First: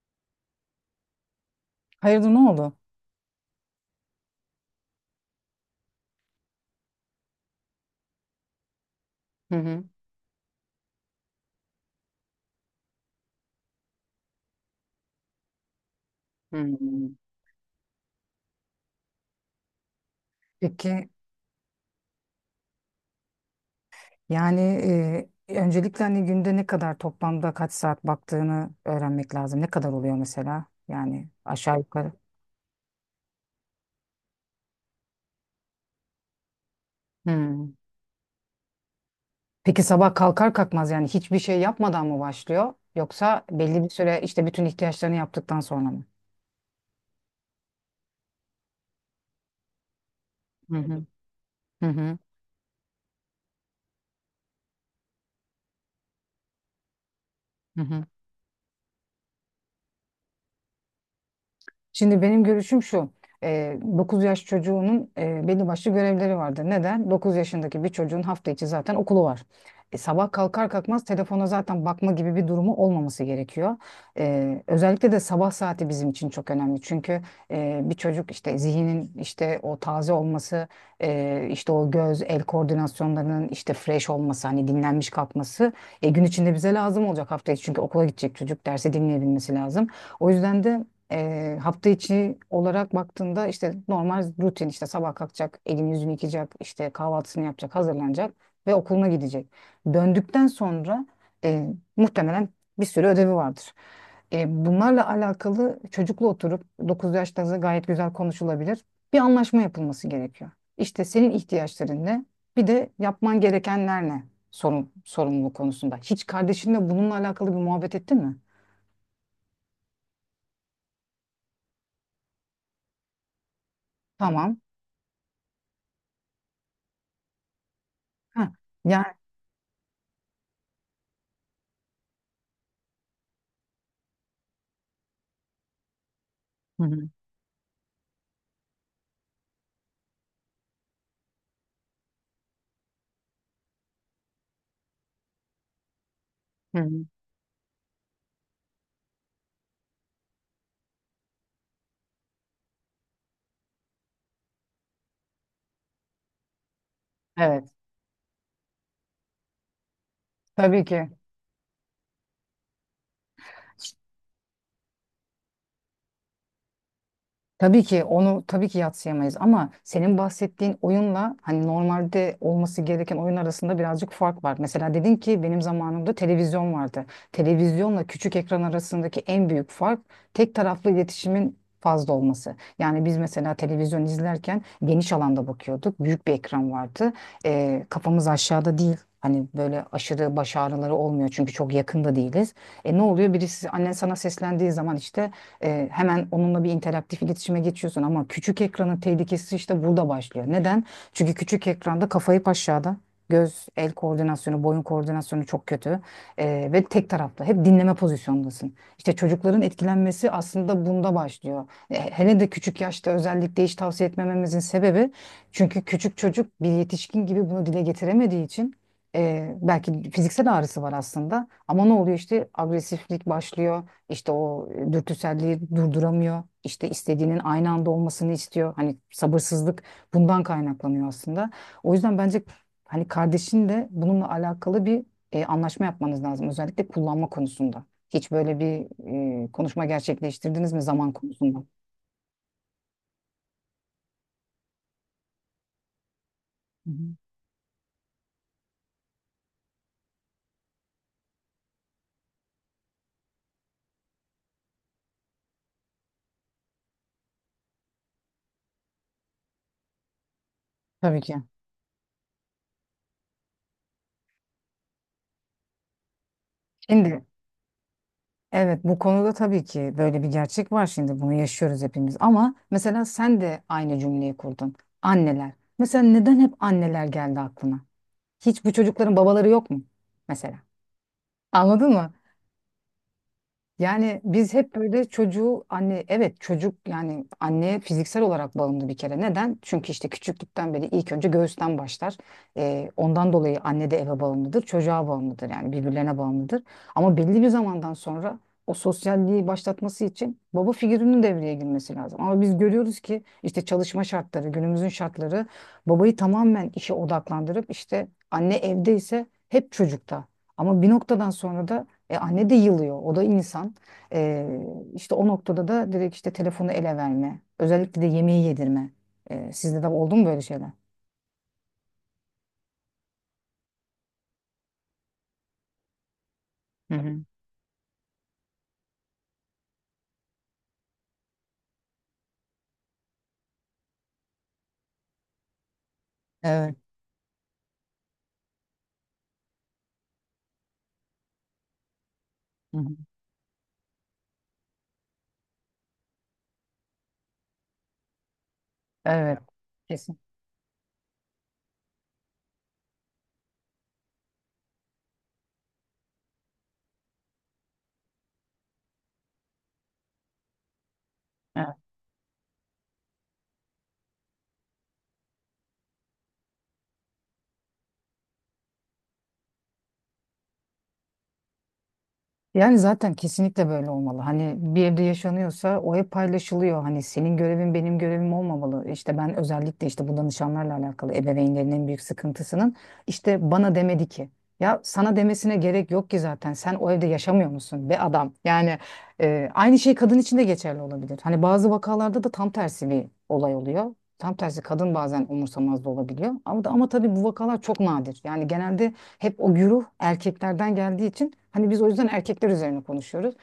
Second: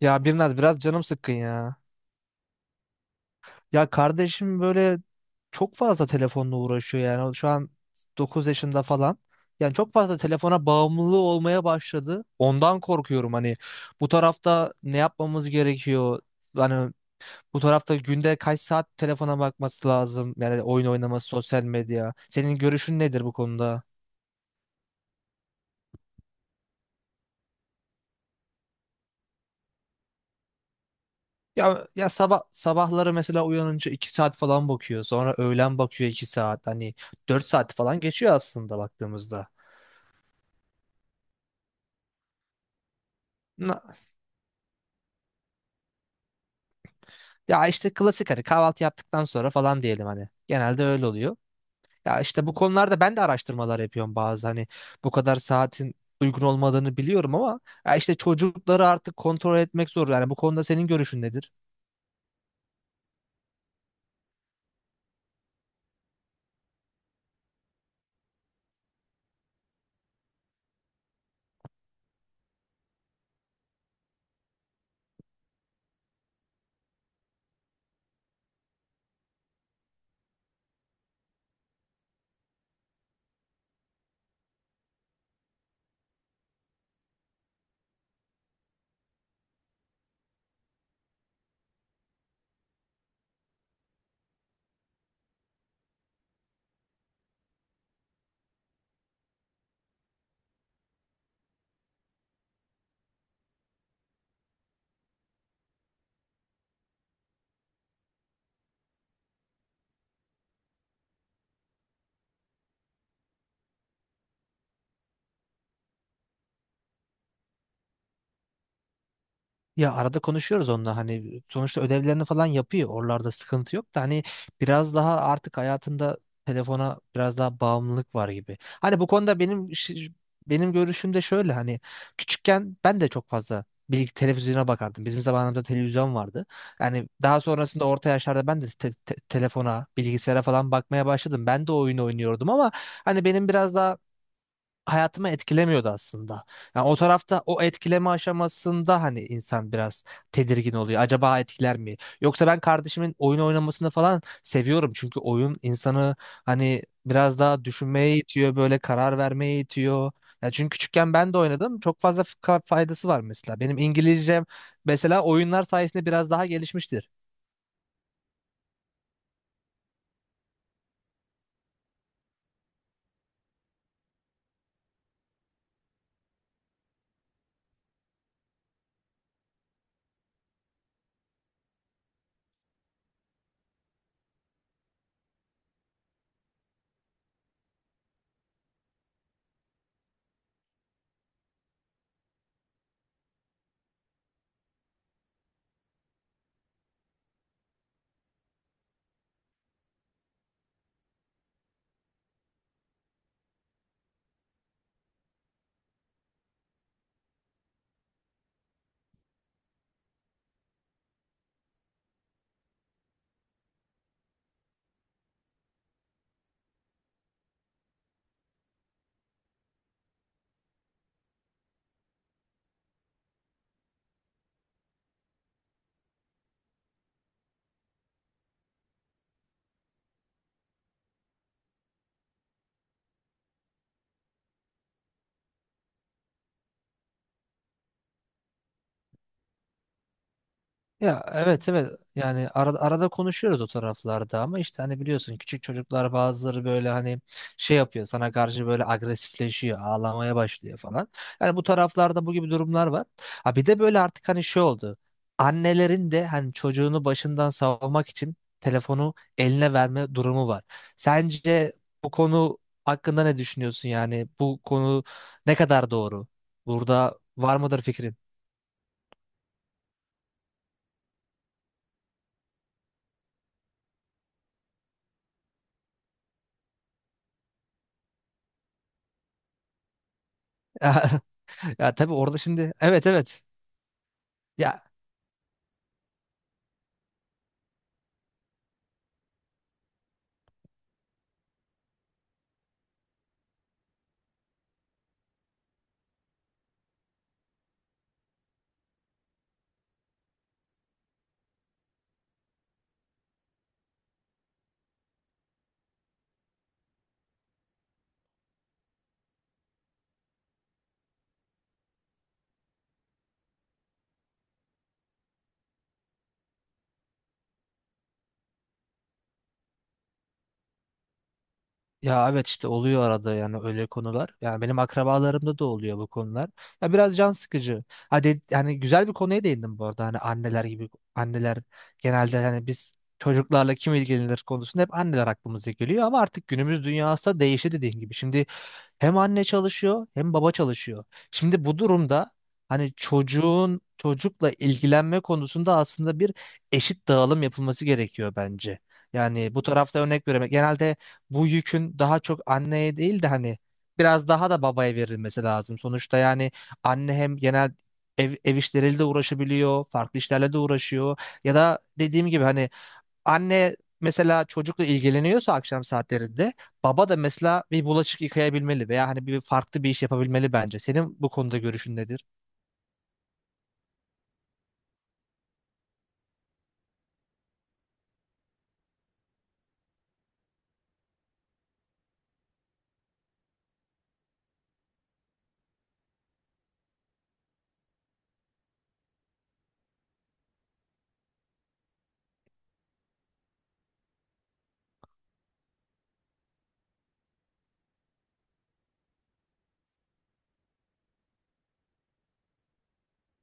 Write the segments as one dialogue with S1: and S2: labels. S1: Ya Birnaz biraz canım sıkkın ya.
S2: Hayırdır ne oldu?
S1: Ya kardeşim böyle çok fazla telefonla uğraşıyor yani. Şu an 9 yaşında falan.
S2: Hı
S1: Yani
S2: hı.
S1: çok fazla telefona bağımlılığı olmaya başladı. Ondan korkuyorum, hani bu tarafta ne yapmamız gerekiyor? Hani
S2: Hmm.
S1: bu tarafta günde kaç saat telefona bakması lazım? Yani oyun
S2: Peki
S1: oynaması, sosyal medya. Senin görüşün nedir bu konuda?
S2: yani öncelikle hani günde ne kadar toplamda kaç saat baktığını öğrenmek lazım. Ne kadar oluyor mesela? Yani aşağı
S1: Ya
S2: yukarı.
S1: sabah sabahları mesela uyanınca 2 saat falan bakıyor. Sonra öğlen bakıyor 2 saat. Hani 4
S2: Hmm.
S1: saat falan geçiyor aslında baktığımızda.
S2: Peki sabah kalkar kalkmaz yani hiçbir şey yapmadan mı başlıyor? Yoksa
S1: Na-
S2: belli bir süre işte bütün ihtiyaçlarını yaptıktan sonra mı?
S1: Ya işte klasik hani kahvaltı yaptıktan sonra falan diyelim hani.
S2: Hı
S1: Genelde
S2: hı.
S1: öyle oluyor.
S2: Hı hı.
S1: Ya işte bu konularda ben de araştırmalar yapıyorum, bazı hani bu kadar saatin uygun olmadığını biliyorum ama
S2: Hı
S1: ya
S2: hı.
S1: işte çocukları artık kontrol etmek zor. Yani bu konuda senin görüşün nedir?
S2: Şimdi benim görüşüm şu. 9 yaş çocuğunun belli başlı görevleri vardır. Neden? 9 yaşındaki bir çocuğun hafta içi zaten okulu var. Sabah kalkar kalkmaz telefona zaten bakma gibi bir durumu olmaması gerekiyor. Özellikle de sabah saati bizim için çok önemli. Çünkü bir çocuk işte zihnin işte o taze olması, işte o göz el koordinasyonlarının işte fresh olması, hani dinlenmiş kalkması gün içinde bize lazım olacak hafta içi. Çünkü okula gidecek çocuk derse dinleyebilmesi lazım. O yüzden de hafta içi olarak baktığında işte normal rutin işte sabah kalkacak, elini yüzünü yıkayacak, işte kahvaltısını yapacak, hazırlanacak ve okuluna gidecek. Döndükten sonra muhtemelen bir sürü ödevi vardır. Bunlarla alakalı çocukla oturup 9 yaşlarında gayet güzel konuşulabilir. Bir anlaşma yapılması gerekiyor. İşte senin ihtiyaçların ne? Bir de yapman gerekenler ne? Sorun, sorumluluk konusunda. Hiç kardeşinle bununla alakalı bir muhabbet ettin mi?
S1: Ya arada konuşuyoruz onunla, hani sonuçta ödevlerini falan yapıyor. Oralarda sıkıntı yok da hani
S2: Tamam.
S1: biraz daha artık hayatında telefona biraz daha bağımlılık var
S2: Ha,
S1: gibi. Hani bu
S2: yani...
S1: konuda benim görüşüm de şöyle, hani küçükken ben de çok fazla bilgi televizyona bakardım. Bizim zamanımızda televizyon vardı.
S2: Hı hı.
S1: Yani daha sonrasında orta yaşlarda ben de telefona, bilgisayara falan bakmaya başladım. Ben de oyun oynuyordum ama hani benim biraz daha hayatıma etkilemiyordu aslında.
S2: Hı
S1: Yani o
S2: hı.
S1: tarafta o etkileme aşamasında hani insan biraz tedirgin oluyor. Acaba etkiler mi? Yoksa ben kardeşimin oyun oynamasını falan seviyorum. Çünkü oyun insanı hani biraz daha
S2: Evet,
S1: düşünmeye itiyor, böyle karar vermeye itiyor. Ya çünkü
S2: tabii ki.
S1: küçükken ben de oynadım. Çok fazla faydası var mesela. Benim İngilizcem mesela oyunlar sayesinde biraz daha gelişmiştir.
S2: Tabii ki onu tabii ki yadsıyamayız ama senin bahsettiğin oyunla hani normalde olması gereken oyun arasında birazcık fark var. Mesela dedin ki benim zamanımda televizyon vardı. Televizyonla küçük ekran arasındaki en büyük fark tek taraflı iletişimin fazla olması. Yani biz mesela televizyon izlerken geniş alanda bakıyorduk. Büyük bir ekran vardı. Kafamız aşağıda değil. Hani böyle aşırı baş ağrıları olmuyor çünkü çok yakında değiliz. Ne oluyor? Birisi annen sana seslendiği zaman işte hemen onunla bir interaktif iletişime geçiyorsun ama küçük ekranın tehlikesi işte burada başlıyor. Neden? Çünkü küçük ekranda kafayı aşağıda. Göz, el koordinasyonu, boyun koordinasyonu çok kötü ve tek taraflı. Hep dinleme pozisyondasın. İşte çocukların etkilenmesi aslında bunda başlıyor. Hele de küçük yaşta özellikle hiç tavsiye etmememizin sebebi çünkü küçük çocuk bir yetişkin gibi bunu dile getiremediği için belki fiziksel ağrısı var aslında ama ne oluyor işte agresiflik başlıyor işte o dürtüselliği durduramıyor. İşte istediğinin aynı anda olmasını istiyor. Hani sabırsızlık bundan kaynaklanıyor aslında. O yüzden bence hani kardeşin de bununla alakalı bir anlaşma yapmanız lazım. Özellikle kullanma konusunda. Hiç böyle bir konuşma gerçekleştirdiniz mi zaman
S1: Ya
S2: konusunda?
S1: evet, evet, yani arada konuşuyoruz o taraflarda ama işte hani biliyorsun küçük çocuklar bazıları böyle
S2: Hı hı.
S1: hani şey yapıyor sana karşı, böyle agresifleşiyor, ağlamaya başlıyor falan. Yani bu taraflarda bu gibi durumlar var. Ha bir de böyle artık hani şey oldu, annelerin de hani çocuğunu başından savmak için telefonu eline verme durumu var.
S2: Tabii ki.
S1: Sence bu konu hakkında ne düşünüyorsun, yani bu konu ne kadar doğru? Burada
S2: Şimdi
S1: var mıdır fikrin?
S2: evet bu konuda tabii ki böyle bir gerçek var, şimdi bunu yaşıyoruz hepimiz ama mesela sen de aynı cümleyi kurdun. Anneler. Mesela neden hep anneler geldi aklına? Hiç bu çocukların babaları yok mu? Mesela. Anladın
S1: Ya
S2: mı?
S1: tabii orada şimdi, evet evet.
S2: Yani biz hep
S1: Ya
S2: böyle çocuğu anne evet çocuk yani anneye fiziksel olarak bağımlı bir kere. Neden? Çünkü işte küçüklükten beri ilk önce göğüsten başlar. Ondan dolayı anne de eve bağımlıdır, çocuğa bağımlıdır yani birbirlerine bağımlıdır. Ama belli bir zamandan sonra o sosyalliği başlatması için baba figürünün devreye girmesi lazım. Ama biz görüyoruz ki işte çalışma şartları, günümüzün şartları babayı tamamen işe odaklandırıp işte anne evde ise hep çocukta. Ama bir noktadan sonra da anne de yılıyor. O da insan. E, işte o noktada da direkt işte telefonu ele verme. Özellikle de yemeği yedirme. Sizde de oldu mu böyle şeyler?
S1: ya evet, işte oluyor arada yani öyle konular. Yani benim akrabalarımda da oluyor bu konular. Ya
S2: Hı hı.
S1: biraz can sıkıcı. Hadi yani güzel bir konuya değindim bu arada. Hani anneler gibi, anneler genelde hani biz çocuklarla kim ilgilenir konusunda hep anneler aklımıza geliyor ama artık
S2: Evet.
S1: günümüz dünyası da değişti, dediğin gibi. Şimdi hem anne çalışıyor hem baba çalışıyor. Şimdi bu durumda
S2: Hı
S1: hani
S2: hı.
S1: çocuğun çocukla ilgilenme konusunda aslında bir eşit dağılım yapılması gerekiyor bence.
S2: Evet.
S1: Yani bu tarafta
S2: Kesin.
S1: örnek vermek. Genelde bu yükün daha çok anneye değil de hani biraz daha da babaya verilmesi lazım. Sonuçta yani anne hem genel ev işleriyle de uğraşabiliyor, farklı işlerle de uğraşıyor. Ya da dediğim gibi hani anne mesela çocukla ilgileniyorsa akşam saatlerinde, baba da mesela bir bulaşık yıkayabilmeli veya hani bir farklı bir iş yapabilmeli bence. Senin bu konuda görüşün nedir?
S2: Yani zaten kesinlikle böyle olmalı. Hani bir evde yaşanıyorsa o ev paylaşılıyor. Hani senin görevin benim görevim olmamalı. İşte ben özellikle işte bu danışanlarla alakalı ebeveynlerin en büyük sıkıntısının işte bana demedi ki. Ya sana demesine gerek yok ki zaten. Sen o evde yaşamıyor musun be adam? Yani aynı şey kadın için de geçerli olabilir. Hani bazı vakalarda da tam tersi bir olay oluyor. Tam tersi kadın bazen umursamaz da olabiliyor. Ama tabii bu vakalar çok nadir. Yani genelde hep o güruh erkeklerden geldiği için hani biz o yüzden erkekler üzerine konuşuyoruz.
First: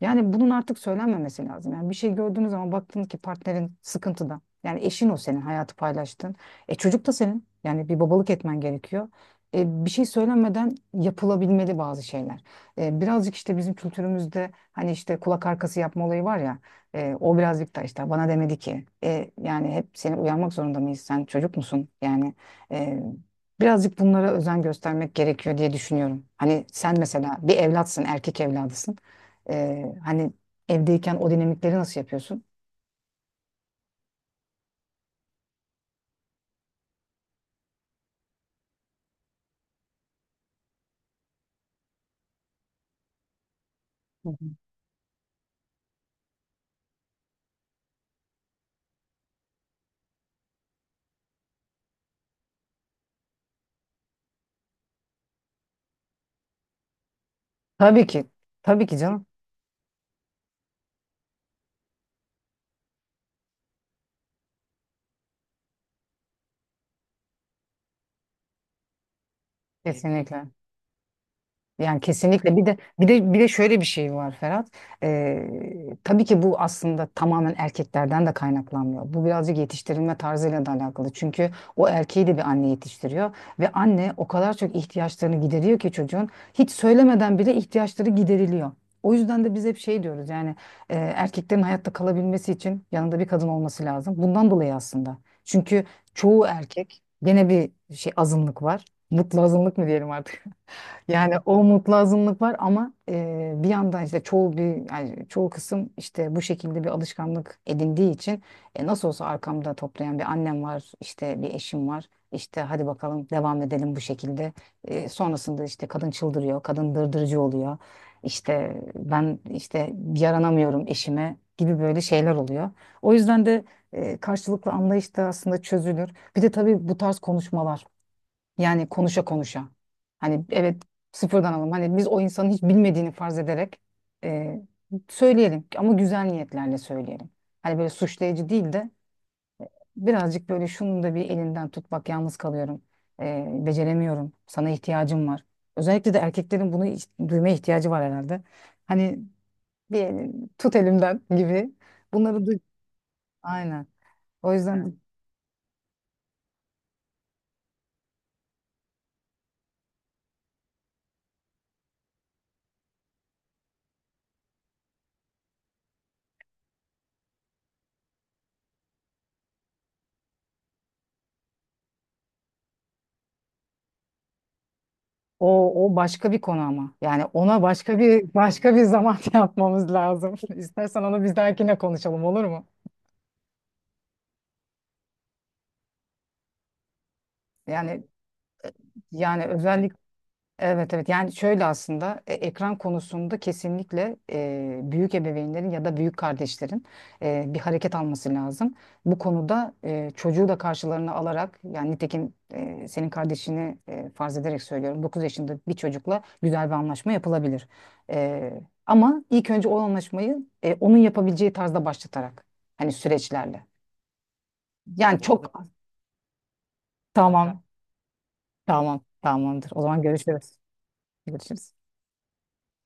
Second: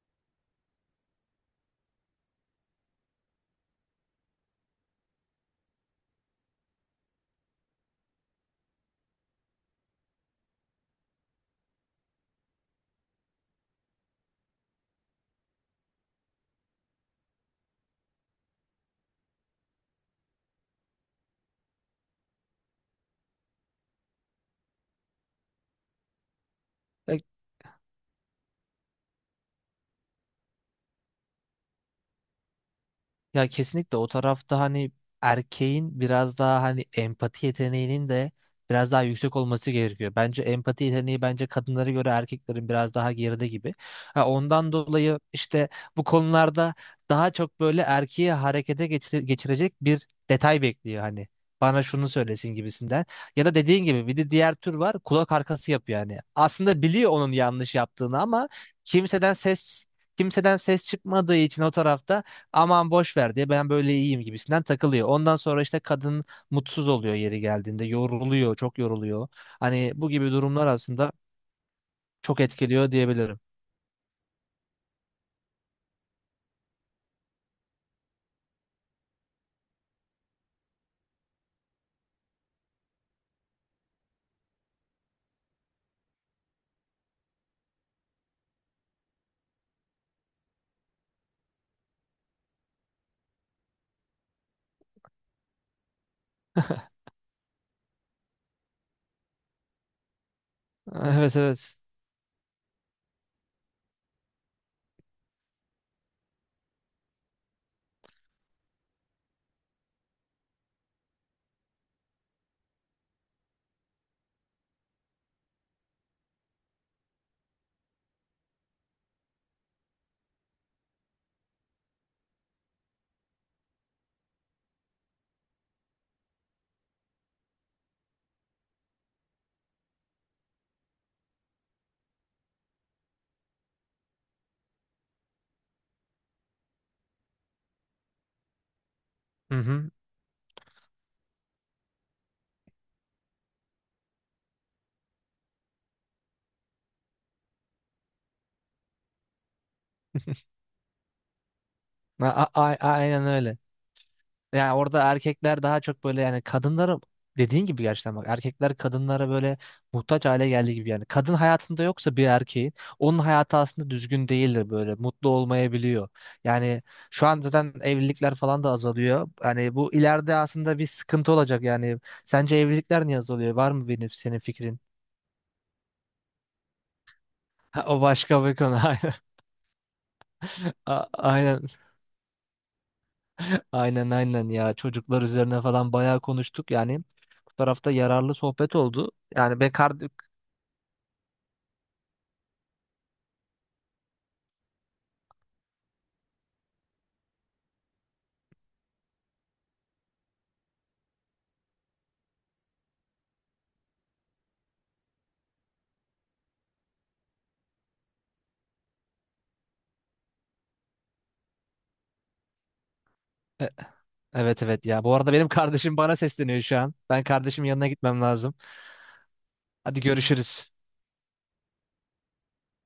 S2: Yani bunun artık söylenmemesi lazım. Yani bir şey gördüğünüz zaman baktınız ki partnerin sıkıntıda. Yani eşin o, senin hayatı paylaştın. Çocuk da senin. Yani bir babalık etmen gerekiyor. Bir şey söylenmeden yapılabilmeli bazı şeyler. Birazcık işte bizim kültürümüzde hani işte kulak arkası yapma olayı var ya. O birazcık da işte bana demedi ki. Yani hep seni uyarmak zorunda mıyız? Sen çocuk musun? Yani e, birazcık bunlara özen göstermek gerekiyor diye düşünüyorum. Hani sen mesela bir evlatsın, erkek evladısın. Hani evdeyken o dinamikleri nasıl yapıyorsun?
S1: Ya kesinlikle o tarafta hani erkeğin biraz daha hani empati yeteneğinin de biraz daha yüksek olması gerekiyor. Bence empati yeteneği bence kadınlara göre erkeklerin biraz daha geride gibi. Ha,
S2: Hı hı.
S1: ondan dolayı işte bu konularda daha çok böyle erkeği harekete geçirecek bir detay bekliyor hani. Bana şunu söylesin gibisinden. Ya da dediğin gibi bir de diğer tür var, kulak arkası yapıyor yani. Aslında biliyor onun yanlış
S2: Tabii
S1: yaptığını
S2: ki.
S1: ama
S2: Tabii ki canım.
S1: kimseden ses kimseden ses çıkmadığı için o tarafta aman boş ver diye ben böyle iyiyim gibisinden takılıyor. Ondan sonra işte kadın mutsuz oluyor, yeri geldiğinde yoruluyor, çok yoruluyor. Hani bu gibi
S2: Kesinlikle.
S1: durumlar aslında
S2: Yani
S1: çok
S2: kesinlikle bir de
S1: etkiliyor
S2: bir de
S1: diyebilirim.
S2: bir de şöyle bir şey var, Ferhat. Ee, tabii ki bu aslında tamamen erkeklerden de kaynaklanmıyor. Bu birazcık yetiştirilme tarzıyla da alakalı. Çünkü o erkeği de bir anne yetiştiriyor ve anne o kadar çok ihtiyaçlarını gideriyor ki çocuğun hiç söylemeden bile ihtiyaçları gideriliyor. O yüzden de biz hep şey diyoruz, yani erkeklerin hayatta kalabilmesi için yanında bir kadın olması lazım. Bundan dolayı aslında. Çünkü çoğu erkek gene bir şey azınlık var. Mutlu azınlık mı diyelim artık? Yani
S1: Evet,
S2: o
S1: evet.
S2: mutlu azınlık var ama bir yandan işte çoğu bir yani çoğu kısım işte bu şekilde bir alışkanlık edindiği için nasıl olsa arkamda toplayan bir annem var, işte bir eşim var. İşte hadi bakalım devam edelim bu şekilde. Sonrasında işte kadın çıldırıyor, kadın dırdırcı oluyor. İşte ben işte yaranamıyorum eşime gibi böyle şeyler oluyor. O yüzden de karşılıklı anlayış da aslında çözülür. Bir de tabii bu tarz konuşmalar. Yani konuşa konuşa. Hani evet, sıfırdan alalım. Hani biz o insanın hiç bilmediğini farz ederek e, söyleyelim ama güzel niyetlerle söyleyelim. Hani böyle suçlayıcı değil de
S1: Hı hı.
S2: birazcık böyle şunun da bir elinden tut, bak yalnız kalıyorum. Beceremiyorum. Sana ihtiyacım var. Özellikle de erkeklerin bunu duymaya ihtiyacı var herhalde. Hani bir tut elimden gibi. Bunları duy.
S1: Aynen öyle.
S2: Aynen. O
S1: Yani
S2: yüzden.
S1: orada erkekler daha çok böyle, yani kadınlara dediğin gibi gerçekten bak, erkekler kadınlara böyle muhtaç hale geldiği gibi yani kadın hayatında yoksa bir erkeğin onun hayatı aslında düzgün değildir, böyle mutlu olmayabiliyor. Yani şu an zaten evlilikler falan da azalıyor. Yani bu ileride aslında bir sıkıntı olacak yani. Sence evlilikler niye azalıyor? Var mı benim senin fikrin?
S2: O başka bir konu ama. Yani ona
S1: Ha,
S2: başka
S1: o
S2: bir
S1: başka bir konu. Aynen.
S2: zaman yapmamız lazım. İstersen onu bir
S1: Aynen.
S2: dahakine konuşalım, olur mu?
S1: Aynen ya, çocuklar üzerine falan bayağı konuştuk yani bu tarafta
S2: Yani
S1: yararlı sohbet oldu.
S2: yani
S1: Yani ben
S2: özellik
S1: kard.
S2: Evet evet, yani şöyle aslında ekran konusunda kesinlikle büyük ebeveynlerin ya da büyük kardeşlerin bir hareket alması lazım. Bu konuda çocuğu da karşılarına alarak yani nitekim senin kardeşini farz ederek söylüyorum, 9 yaşında bir çocukla güzel bir anlaşma yapılabilir. E, ama ilk önce o anlaşmayı onun yapabileceği tarzda başlatarak, hani süreçlerle.
S1: E- evet, evet, ya bu
S2: Yani
S1: arada benim
S2: çok
S1: kardeşim bana sesleniyor şu an. Ben
S2: tamam,
S1: kardeşimin yanına gitmem lazım.
S2: tamam, tamamdır, o
S1: Hadi
S2: zaman görüşürüz.
S1: görüşürüz.
S2: Görüşürüz.